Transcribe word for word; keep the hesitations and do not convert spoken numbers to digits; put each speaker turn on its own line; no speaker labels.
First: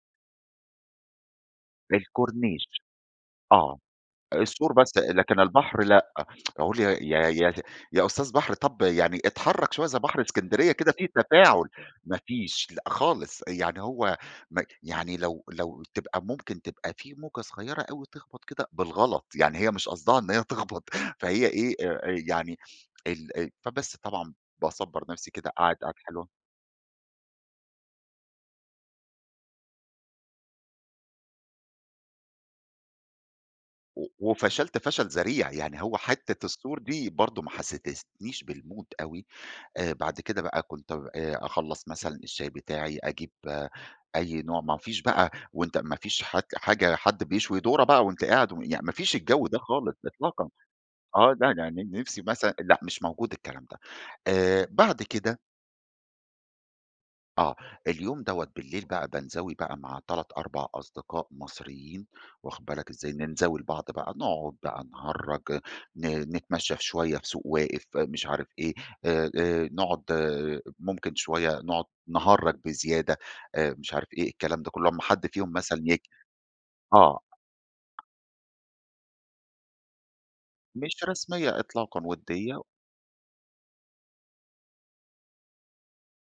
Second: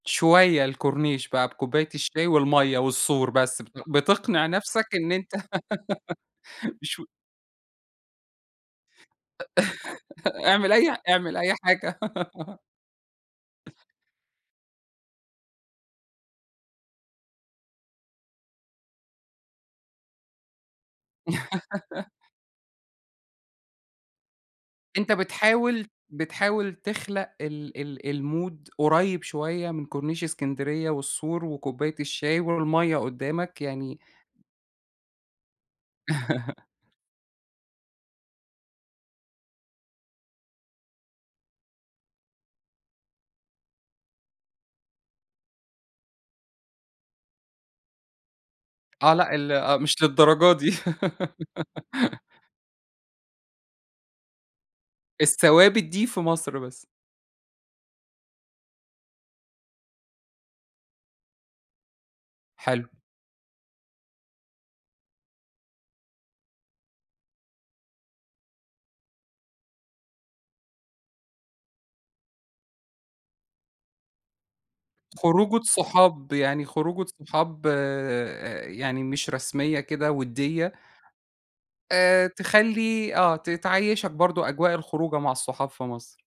شوية الكورنيش بقى بكوباية الشاي
الكورنيش،
والمَيّة والسور بس،
آه
بت بتقنِع
السور
نفْسك
بس،
إن أنت
لكن البحر لأ. أقول: يا
شو
يا يا يا أستاذ بحر، طب يعني إتحرك شوية زي بحر
إعمل
إسكندرية
أي
كده،
ح
فيه
إعمل أي
تفاعل،
حاجة.
مافيش، لأ خالص، يعني
[unintelligible]
هو م يعني لو لو تبقى ممكن تبقى فيه موجة صغيرة أوي تخبَط كده بالغلط، يعني هي مش قصدها إن هي تخبط، فهي إيه آآ، يعني ال أ فبس طبعًا باصبّر
أنت
نفْسي كده، قاعد
بتحاول
قعدة حلوة.
بتحاول تخلق ال ال المود قريب شوية من كورنيش إسكندرية، والسور وكوباية الشاي والمَيّة قدامك يعني
و وفشلت فشل ذريع، يعني هو حتة السور دي برضو ما حستستنيش بالمود أوي. آآ بعد كده بقى كنت آآ أخلّص مثلًا الشاي بتاعي، أجيب أي نوع مافيش بقى وأنت مافيش حد حاجة حد بيشوي ذرة بقى وأنت قاعد يعن
آه
مافيش
لأ،
الجو ده
ال
خالص
مش
إطلاقًا.
للدرجة دي.
آه لأ، ن نفْسي مثلًا لأ مش موجود الكلام ده، آآ بعد كده.
الثوابت دي في مصر بس.
آه، اليوم دوّة بالليل بقى بانزَوي بقى مع تلات أربع أصدقاء مصريين، واخد
حلو.
بالك إزاي، ننزَوي لبعض بقى، نقعد بقى نهرّج، ن نتمشى في شوية في سوق واقف، مش عارف إيه، آآ نقعد آآ ممكن شوية نقعد نهرّج بزيادة، آآ مش عارف إيه الكلام ده كله، لما حد فيهم
خروجة
مثلًا ي
صحاب، يعني خروجة
آه.
صحاب آآ يعني مش رسمية كده ودية.
مش رسمية إطلاقًا،
آآ،
ودية
تخلّي آه ت تعيّشك برضو أجواء الخروجة مع الصحاب في مصر.